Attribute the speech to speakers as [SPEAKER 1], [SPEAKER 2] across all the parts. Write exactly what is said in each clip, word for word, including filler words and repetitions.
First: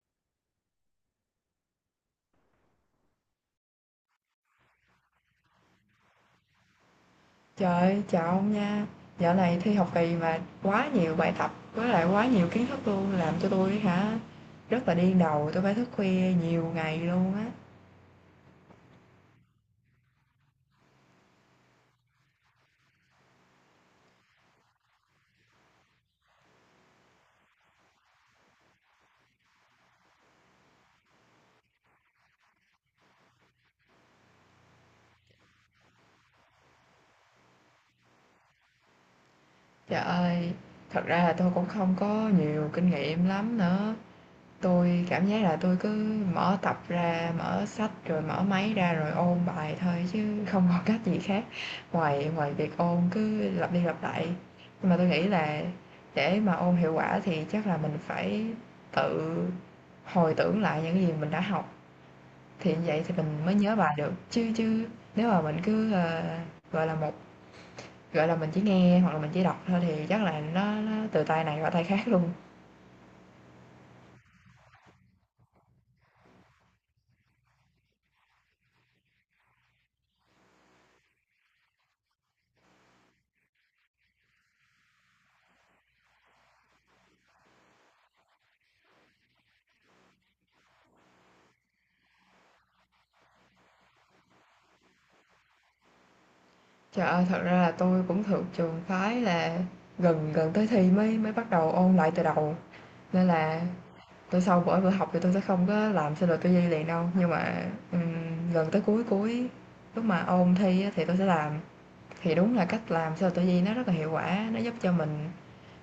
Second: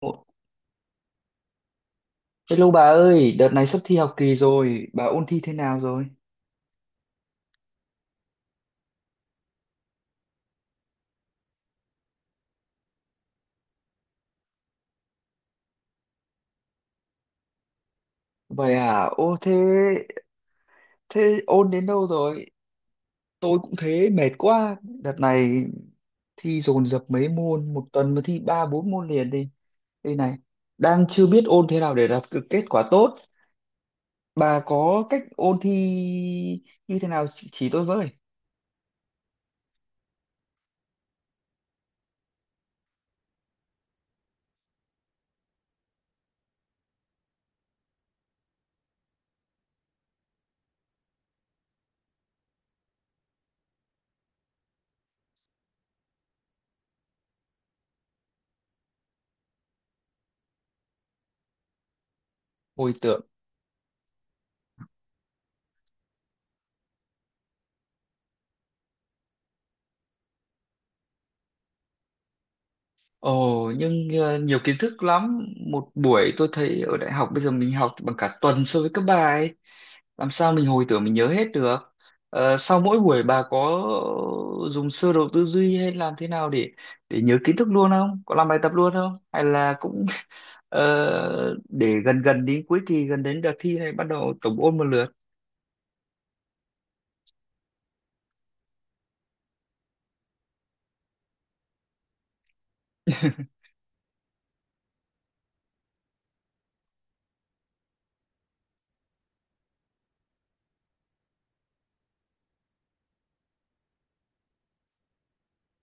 [SPEAKER 1] Ồ, hello bà ơi, đợt này sắp thi học kỳ rồi, bà ôn thi thế nào rồi?
[SPEAKER 2] Trời chào ông nha. Dạo này thi học kỳ mà quá nhiều bài tập, với lại quá nhiều kiến thức luôn, làm cho tôi hả, rất là điên đầu, tôi phải thức khuya nhiều ngày luôn á.
[SPEAKER 1] Vậy à, ô thế, thế ôn đến đâu rồi? Tôi cũng thế, mệt quá. Đợt này thi dồn dập mấy môn, một tuần mà thi ba bốn môn liền đi. Đây này, đang chưa biết ôn thế nào để đạt được kết quả tốt. Bà có cách ôn thi như thế nào, chỉ chỉ tôi với.
[SPEAKER 2] Trời ơi, thật ra là tôi cũng không có nhiều kinh nghiệm lắm nữa, tôi cảm giác là tôi cứ mở tập ra, mở sách rồi mở máy ra rồi ôn bài thôi chứ không có cách gì khác ngoài ngoài việc ôn cứ lặp đi lặp lại. Nhưng mà tôi nghĩ là để mà ôn hiệu quả thì chắc là mình phải tự hồi tưởng lại những gì mình đã học thì như
[SPEAKER 1] Hồi
[SPEAKER 2] vậy thì
[SPEAKER 1] tưởng.
[SPEAKER 2] mình mới nhớ bài được. Chứ chứ nếu mà mình cứ ờ, gọi là một gọi là mình chỉ nghe hoặc là mình chỉ đọc thôi thì chắc là nó, nó từ tay này qua tay khác luôn.
[SPEAKER 1] Ồ, nhưng ờ, nhiều kiến thức lắm. Một buổi tôi thấy ở đại học bây giờ mình học bằng cả tuần so với các bà ấy. Làm sao mình hồi tưởng mình nhớ hết được? Ờ, sau mỗi buổi bà có dùng sơ đồ tư duy hay làm thế nào để để nhớ kiến thức luôn, không có làm bài tập luôn không, hay là cũng ờ, để gần gần đến cuối kỳ, gần đến đợt thi này bắt đầu tổng ôn một lượt?
[SPEAKER 2] Trời ơi, thật ra là tôi cũng thuộc trường phái là gần gần tới thi mới mới bắt đầu ôn lại từ đầu, nên là tôi sau mỗi bữa học thì tôi sẽ không có làm xê lờ tê vê liền đâu, nhưng mà, ừm, gần tới cuối cuối lúc mà ôn thi á thì tôi sẽ làm. Thì đúng là cách làm xê lờ tê vê nó rất là hiệu quả, nó giúp cho mình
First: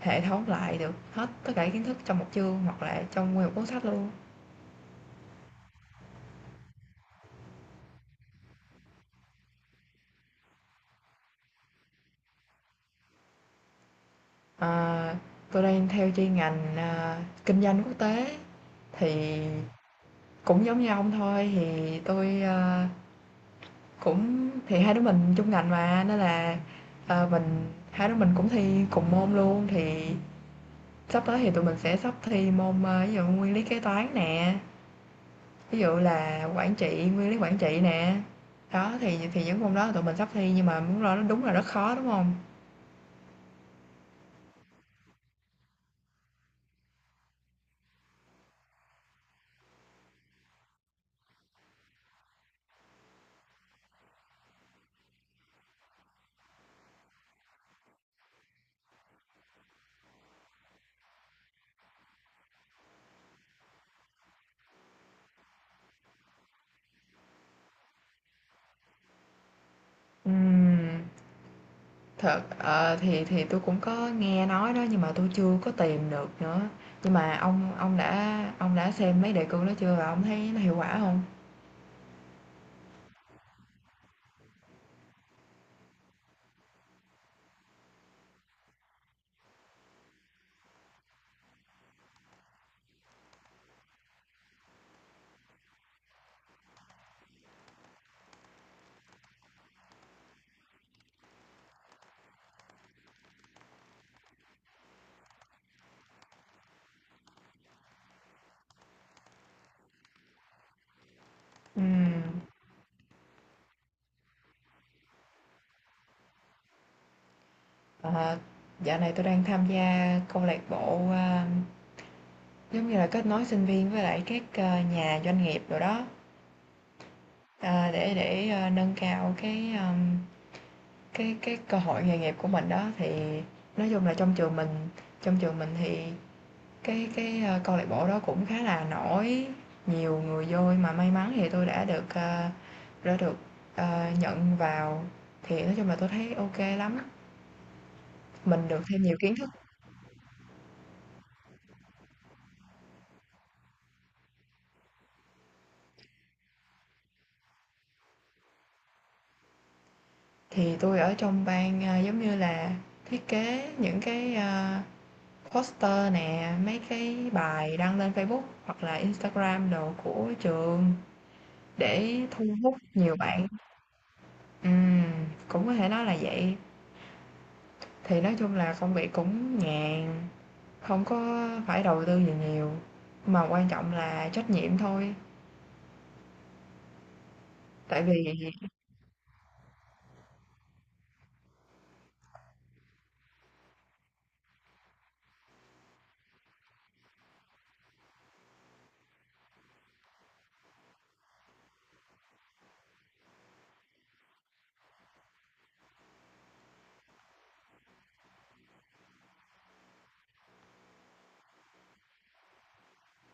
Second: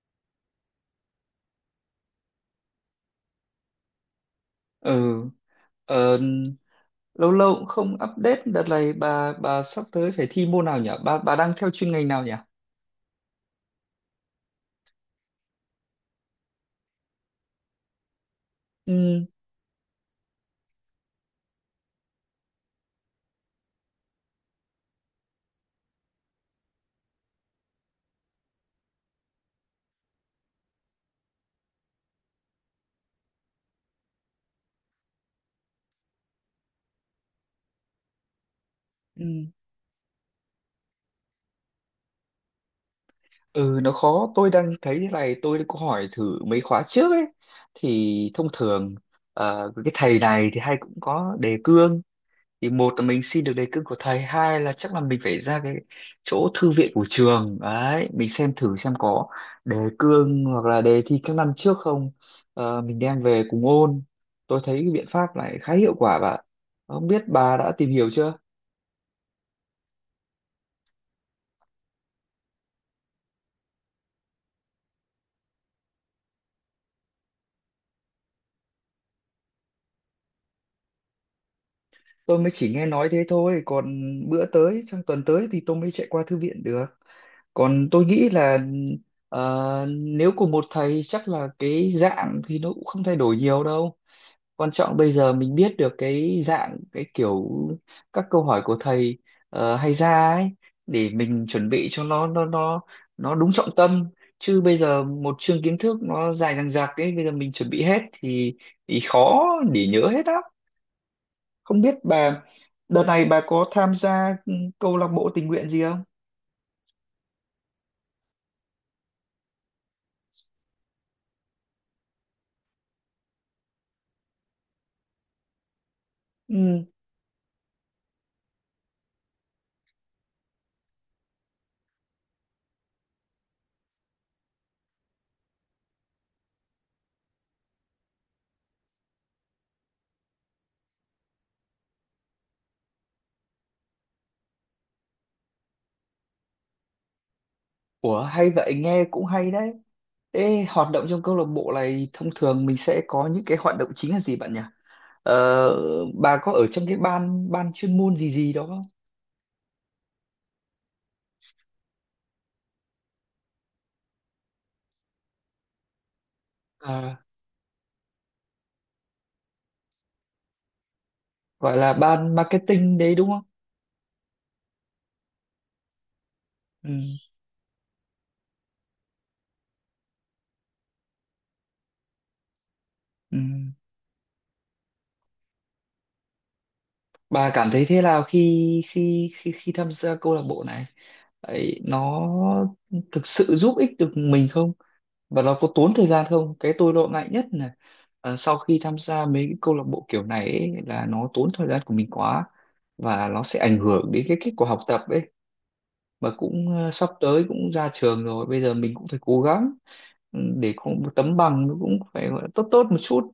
[SPEAKER 2] hệ thống lại được hết tất cả kiến thức trong một chương hoặc là trong nguyên một cuốn sách luôn.
[SPEAKER 1] Ừ. ờ, Lâu lâu cũng không update. Đợt này bà bà sắp tới phải thi môn nào nhỉ? Bà bà đang theo chuyên ngành nào nhỉ?
[SPEAKER 2] Ờ, tui đang theo chuyên ngành, à, kinh doanh quốc tế
[SPEAKER 1] Ừ,
[SPEAKER 2] thì cũng giống như ông thôi, thì tôi ơ, cũng thì hai đứa mình chung ngành mà, nên là, ờ, mình hai đứa mình cũng thi cùng môn luôn, thì sắp tới thì tụi mình sẽ sắp thi môn, ơ, ví dụ nguyên lý kế toán nè, ví dụ là quản trị, nguyên lý quản trị nè. Đó, thì
[SPEAKER 1] ừ.
[SPEAKER 2] thì những môn đó tụi mình sắp thi nhưng mà muốn lo nó đúng là rất khó, đúng không?
[SPEAKER 1] Ừ, nó khó. Tôi đang thấy thế này, tôi có hỏi thử mấy khóa trước ấy, thì thông thường ờ, cái thầy này thì hay cũng có đề cương, thì một là mình xin được đề cương của thầy, hai là chắc là mình phải ra cái chỗ thư viện của trường đấy, mình xem thử xem có đề cương hoặc là đề thi các năm trước không. Ờ, mình đem về cùng ôn. Tôi thấy cái biện pháp này khá hiệu quả bạn, không biết bà đã tìm hiểu chưa.
[SPEAKER 2] Ừm. Thật, ờ, thì thì tôi cũng có nghe nói đó, nhưng mà tôi chưa có tìm được nữa. Nhưng mà ông ông đã ông đã xem mấy đề cương đó chưa và ông thấy nó hiệu quả không?
[SPEAKER 1] Tôi mới chỉ nghe nói thế thôi, còn bữa tới sang tuần tới thì tôi mới chạy qua thư viện được. Còn tôi nghĩ là ờ, nếu cùng một thầy chắc là cái dạng thì nó cũng không thay đổi nhiều đâu. Quan trọng bây giờ mình biết được cái dạng, cái kiểu các câu hỏi của thầy ờ, hay ra ấy, để mình chuẩn bị cho nó nó nó nó đúng trọng tâm. Chứ bây giờ một chương kiến thức nó dài dằng dặc ấy, bây giờ mình chuẩn bị hết thì thì khó để nhớ hết á. Không biết
[SPEAKER 2] Ừm,
[SPEAKER 1] bà đợt này bà có tham gia ừ, câu lạc bộ tình nguyện gì không?
[SPEAKER 2] ờ, dạo này tôi đang tham gia câu lạc bộ, a, giống như là kết nối sinh viên với lại các, ờ, nhà doanh nghiệp rồi đó,
[SPEAKER 1] Ừ.
[SPEAKER 2] ờ, để để, ơ, nâng cao cái, ờm, cái cái cơ hội nghề nghiệp của mình đó. Thì nói chung là trong trường mình trong trường mình thì Cái cái, a, câu lạc bộ đó cũng khá là nổi, nhiều người vô mà may mắn thì tôi đã được, a, đã được, ờ, nhận vào, thì nói chung là tôi thấy ok lắm.
[SPEAKER 1] Ủa, hay
[SPEAKER 2] Mình
[SPEAKER 1] vậy,
[SPEAKER 2] được thêm
[SPEAKER 1] nghe
[SPEAKER 2] nhiều
[SPEAKER 1] cũng
[SPEAKER 2] kiến
[SPEAKER 1] hay
[SPEAKER 2] thức,
[SPEAKER 1] đấy. Ê, hoạt động trong câu lạc bộ này thông thường mình sẽ có những cái hoạt động chính là gì bạn nhỉ? Ờ, bà có ở trong cái ban ban chuyên môn gì gì đó không?
[SPEAKER 2] thì tôi ở trong ban, a, giống như là thiết kế những cái, a, poster nè, mấy
[SPEAKER 1] À,
[SPEAKER 2] cái bài đăng lên Facebook hoặc là Instagram đồ của trường
[SPEAKER 1] gọi là
[SPEAKER 2] để
[SPEAKER 1] ban
[SPEAKER 2] thu hút
[SPEAKER 1] marketing đấy
[SPEAKER 2] nhiều
[SPEAKER 1] đúng không?
[SPEAKER 2] bạn. ừm, Cũng có thể nói là vậy.
[SPEAKER 1] Ừ,
[SPEAKER 2] Thì nói chung là công việc cũng nhàn, không có phải đầu tư gì nhiều,
[SPEAKER 1] ừ.
[SPEAKER 2] mà quan trọng là trách nhiệm thôi.
[SPEAKER 1] Bà cảm thấy thế
[SPEAKER 2] Tại
[SPEAKER 1] nào
[SPEAKER 2] vì
[SPEAKER 1] khi khi khi khi tham gia câu lạc bộ này? Ấy, nó thực sự giúp ích được mình không? Và nó có tốn thời gian không? Cái tôi lo ngại nhất là ờ, sau khi tham gia mấy cái câu lạc bộ kiểu này ấy, là nó tốn thời gian của mình quá và nó sẽ ảnh hưởng đến cái kết quả học tập ấy. Mà cũng ờ, sắp tới cũng ra trường rồi, bây giờ mình cũng phải cố gắng ừ, để có một tấm bằng nó cũng phải gọi là tốt tốt một chút.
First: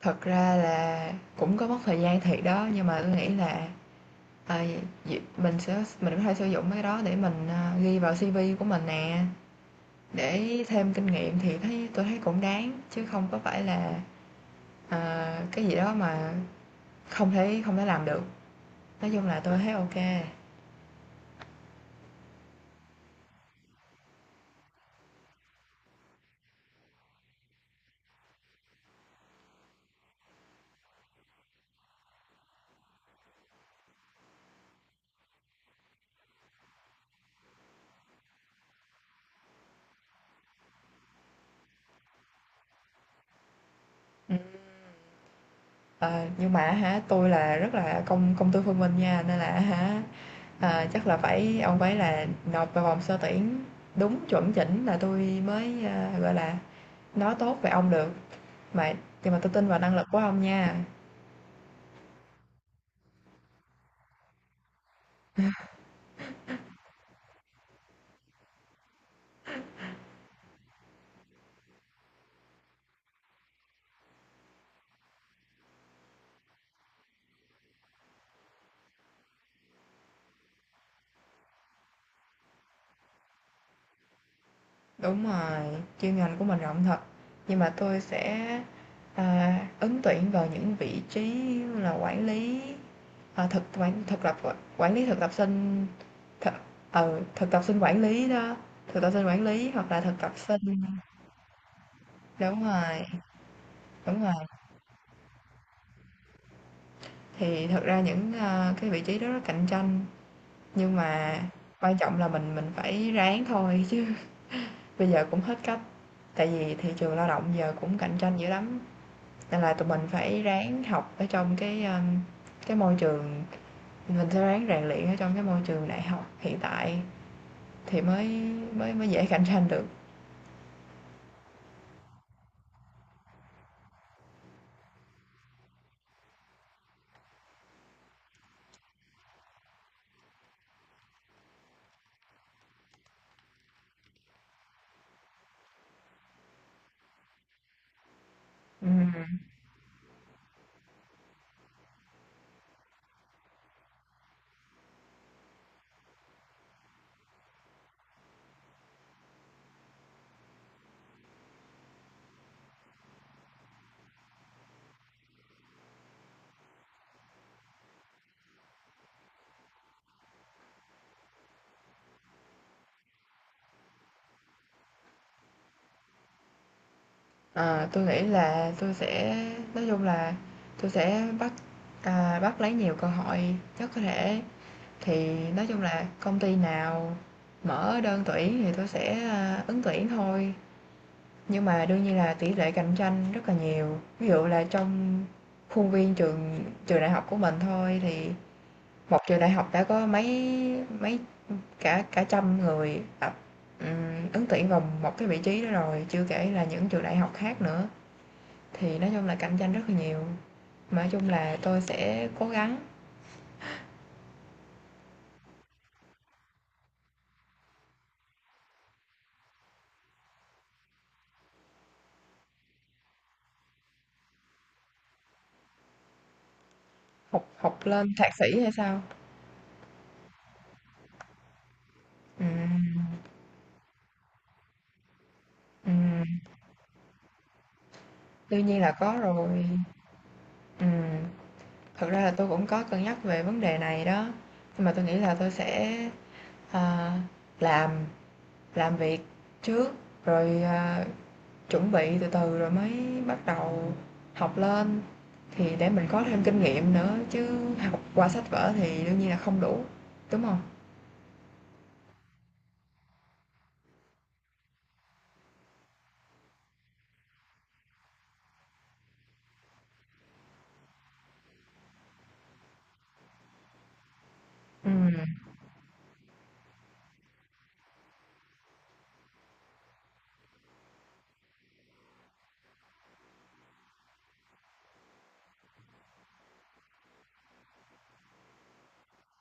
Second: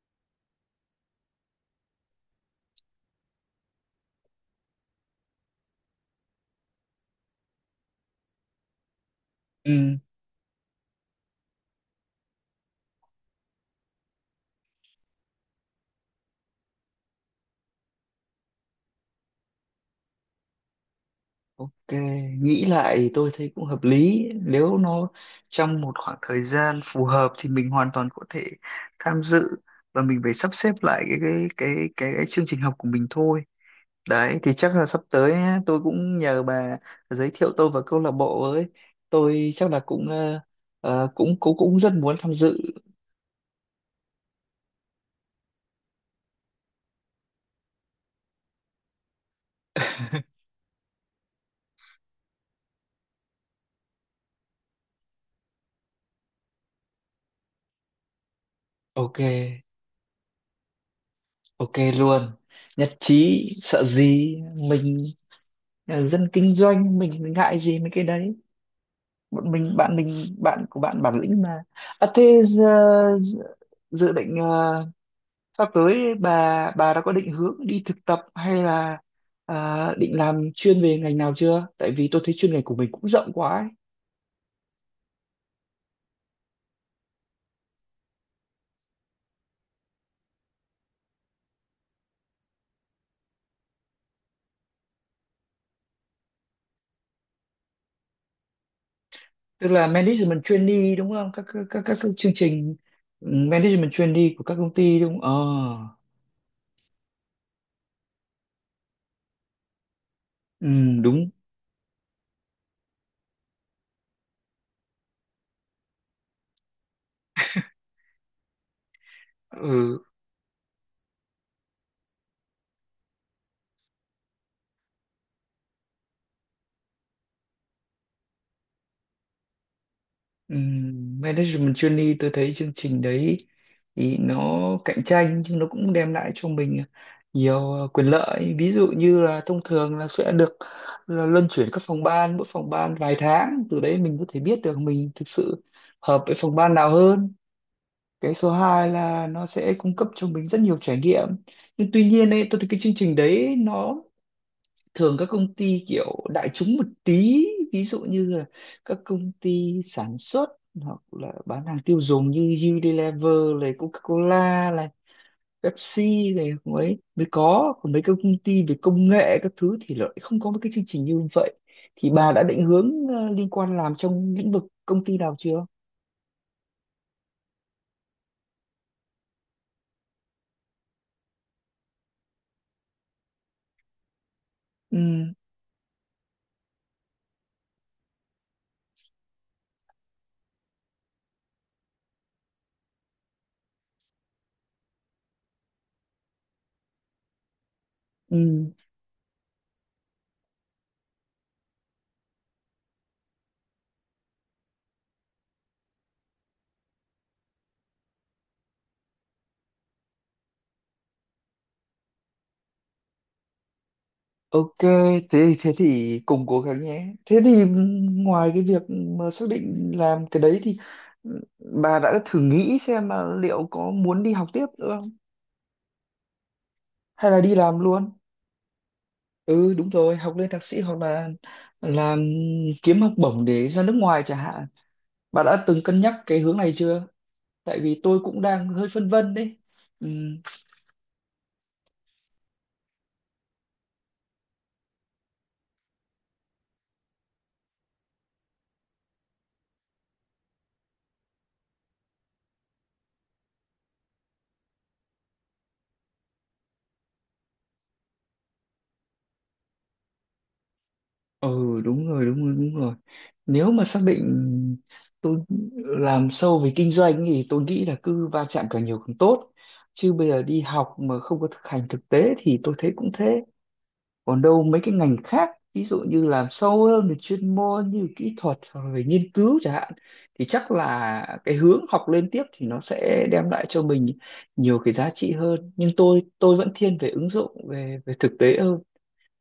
[SPEAKER 2] thật ra là cũng có mất thời gian thiệt đó, nhưng mà tôi nghĩ là, ờ, việc mình sẽ mình có thể sử dụng cái đó để mình, ờ, ghi vào si vi của mình nè,
[SPEAKER 1] Ừ.
[SPEAKER 2] để thêm kinh nghiệm thì thấy tôi thấy cũng đáng, chứ không có phải là, ờ, cái gì đó mà không thể không thể làm được. Nói chung là tôi thấy ok kê.
[SPEAKER 1] Ok, nghĩ lại thì tôi thấy cũng hợp lý. Nếu nó trong một khoảng thời gian phù hợp thì mình hoàn toàn có thể tham dự, và mình phải sắp xếp lại cái cái cái cái, cái chương trình học của mình thôi. Đấy thì chắc là sắp tới á, tôi cũng nhờ bà giới thiệu tôi vào câu lạc bộ với. Tôi chắc là cũng ờ, ờ, cũng cũng cũng rất muốn tham dự.
[SPEAKER 2] ờ, nhưng mà hả, tôi là rất là công công tư phân minh nha, nên là hả, ờ, chắc là phải ông phải là nộp vào vòng sơ tuyển đúng chuẩn chỉnh là tôi mới, a, gọi là, nói tốt về ông được. Mà
[SPEAKER 1] Ok,
[SPEAKER 2] nhưng mà tôi tin vào năng lực của ông nha.
[SPEAKER 1] ok luôn. Nhất trí, sợ gì mình ờ, dân kinh doanh mình ngại gì mấy cái đấy. Bọn mình bạn mình bạn của bạn bản lĩnh mà. À thế giờ, dự dự định ờ, sắp tới bà bà đã có định hướng đi thực tập hay là ờ, định làm chuyên về ngành nào chưa? Tại vì tôi thấy chuyên ngành của mình cũng rộng quá ấy.
[SPEAKER 2] Đúng rồi, chuyên ngành của mình rộng thật, nhưng mà tôi sẽ, à, ứng tuyển vào những vị trí như là quản lý, ờ, thực quản thực lập quản lý thực tập sinh, thực ừ, thực tập sinh quản lý đó, thực tập sinh quản
[SPEAKER 1] Tức
[SPEAKER 2] lý
[SPEAKER 1] là
[SPEAKER 2] hoặc là thực tập
[SPEAKER 1] management
[SPEAKER 2] sinh.
[SPEAKER 1] trainee đúng không, các các các, các, các chương
[SPEAKER 2] Đúng
[SPEAKER 1] trình.
[SPEAKER 2] rồi,
[SPEAKER 1] Ừ, management
[SPEAKER 2] đúng
[SPEAKER 1] trainee
[SPEAKER 2] rồi.
[SPEAKER 1] của các công ty đúng không ờ
[SPEAKER 2] Thì thật ra những, ơ, cái vị trí đó rất cạnh tranh,
[SPEAKER 1] ừ,
[SPEAKER 2] nhưng
[SPEAKER 1] đúng.
[SPEAKER 2] mà quan trọng là mình mình phải ráng thôi chứ bây giờ cũng hết cách. Tại vì thị trường lao động giờ cũng cạnh tranh dữ lắm, nên là tụi
[SPEAKER 1] Ừ,
[SPEAKER 2] mình phải ráng học ở trong cái, ơ, cái môi trường mình sẽ ráng rèn luyện ở trong cái môi trường đại học hiện tại thì mới mới mới dễ cạnh tranh được.
[SPEAKER 1] ừ, management trainee tôi thấy chương trình đấy thì nó cạnh tranh, nhưng nó cũng đem lại cho mình nhiều ờ, quyền lợi. Ví dụ như là thông thường là sẽ được là luân chuyển các phòng ban, mỗi phòng ban vài tháng, từ đấy mình có thể biết được mình thực sự hợp với phòng ban nào hơn. Cái số hai là
[SPEAKER 2] Ừm,
[SPEAKER 1] nó sẽ cung cấp cho mình rất nhiều trải nghiệm. Nhưng tuy nhiên ấy, tôi thấy cái chương trình đấy nó thường các công ty kiểu đại chúng một tí. Ví dụ như là các công ty sản xuất hoặc là bán hàng tiêu dùng như Unilever này, Coca-Cola này, Pepsi này mới mới có. Còn mấy cái công ty về công nghệ các thứ thì lại không có mấy cái chương trình như vậy. Thì bà đã định hướng ờ, liên quan làm trong lĩnh vực công ty nào chưa?
[SPEAKER 2] ờ, Tui nghĩ là tôi sẽ nói chung là tôi sẽ bắt, à, bắt lấy nhiều cơ hội nhất có thể.
[SPEAKER 1] Ừ.
[SPEAKER 2] Thì nói chung là công ty nào mở đơn tuyển thì tôi sẽ, à, ứng tuyển thôi, nhưng mà đương nhiên là tỷ lệ cạnh tranh rất là nhiều. Ví dụ là trong khuôn viên trường trường đại học của mình thôi thì
[SPEAKER 1] Ừ.
[SPEAKER 2] một trường đại học đã có mấy mấy cả cả trăm người tập, ừm, ứng tuyển vào một cái vị trí đó rồi, chưa kể là những trường đại học khác nữa. Thì nói chung là cạnh tranh rất là nhiều, mà nói chung là tôi sẽ cố gắng
[SPEAKER 1] Ok, thế thế thì cùng cố gắng nhé. Thế thì ngoài cái việc mà xác định làm cái đấy thì ừ, bà đã thử nghĩ xem là liệu có muốn đi học tiếp nữa không? Hay là
[SPEAKER 2] học,
[SPEAKER 1] đi làm
[SPEAKER 2] học lên
[SPEAKER 1] luôn?
[SPEAKER 2] thạc sĩ hay sao.
[SPEAKER 1] Ừ đúng rồi, học lên thạc sĩ hoặc là làm kiếm học
[SPEAKER 2] Ừm,
[SPEAKER 1] bổng để ra nước ngoài chẳng hạn. Bà đã từng cân nhắc cái
[SPEAKER 2] ừm.
[SPEAKER 1] hướng này chưa? Tại vì tôi cũng
[SPEAKER 2] Đương
[SPEAKER 1] đang
[SPEAKER 2] nhiên
[SPEAKER 1] hơi
[SPEAKER 2] là
[SPEAKER 1] phân
[SPEAKER 2] có
[SPEAKER 1] vân đấy.
[SPEAKER 2] rồi,
[SPEAKER 1] Ừ.
[SPEAKER 2] ừm, thật ra là tôi cũng có cân nhắc về vấn đề này đó, nhưng mà tôi nghĩ là tôi sẽ, ờ, làm làm việc trước, rồi, à, chuẩn bị từ từ rồi mới bắt đầu học lên, thì để mình có thêm kinh nghiệm nữa, chứ học qua sách vở thì đương nhiên là không đủ, đúng không?
[SPEAKER 1] Ừ đúng rồi, đúng rồi, đúng rồi. Nếu mà xác định tôi làm sâu về kinh doanh thì tôi nghĩ là cứ va chạm càng nhiều càng tốt. Chứ bây giờ đi học mà không có thực hành thực tế thì tôi thấy cũng thế. Còn đâu mấy cái ngành
[SPEAKER 2] Ừm,
[SPEAKER 1] khác, ví dụ như làm sâu hơn về chuyên môn như kỹ thuật hoặc là về nghiên cứu chẳng hạn, thì chắc là cái hướng học lên tiếp thì nó sẽ đem lại cho mình nhiều cái giá trị hơn. Nhưng tôi tôi vẫn thiên về ứng dụng, về về thực tế hơn.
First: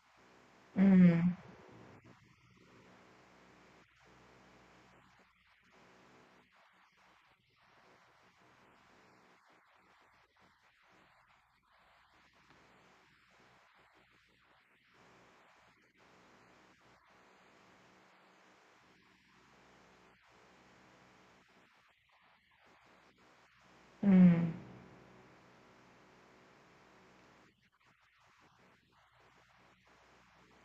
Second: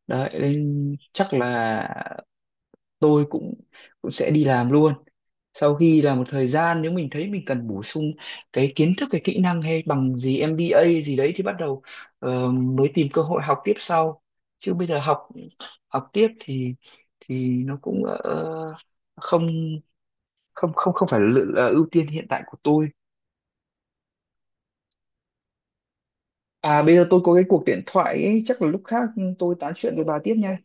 [SPEAKER 1] Đấy nên chắc
[SPEAKER 2] ừm,
[SPEAKER 1] là tôi cũng cũng sẽ đi làm luôn. Sau khi là một thời gian nếu mình thấy mình cần bổ sung cái kiến thức, cái kỹ năng hay bằng gì em bê a gì đấy thì bắt đầu ờ, mới tìm cơ hội học tiếp sau. Chứ bây giờ học học tiếp thì thì nó cũng ờ, không không không không phải là, là ưu tiên hiện tại của tôi.
[SPEAKER 2] ừm,
[SPEAKER 1] À bây giờ tôi có cái cuộc điện thoại ấy, chắc là lúc khác tôi tán chuyện với bà tiếp nha.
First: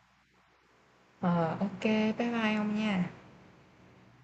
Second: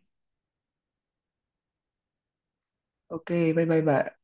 [SPEAKER 2] ờ, Ô, bye bye ông nha.
[SPEAKER 1] Ok, bye bye bà.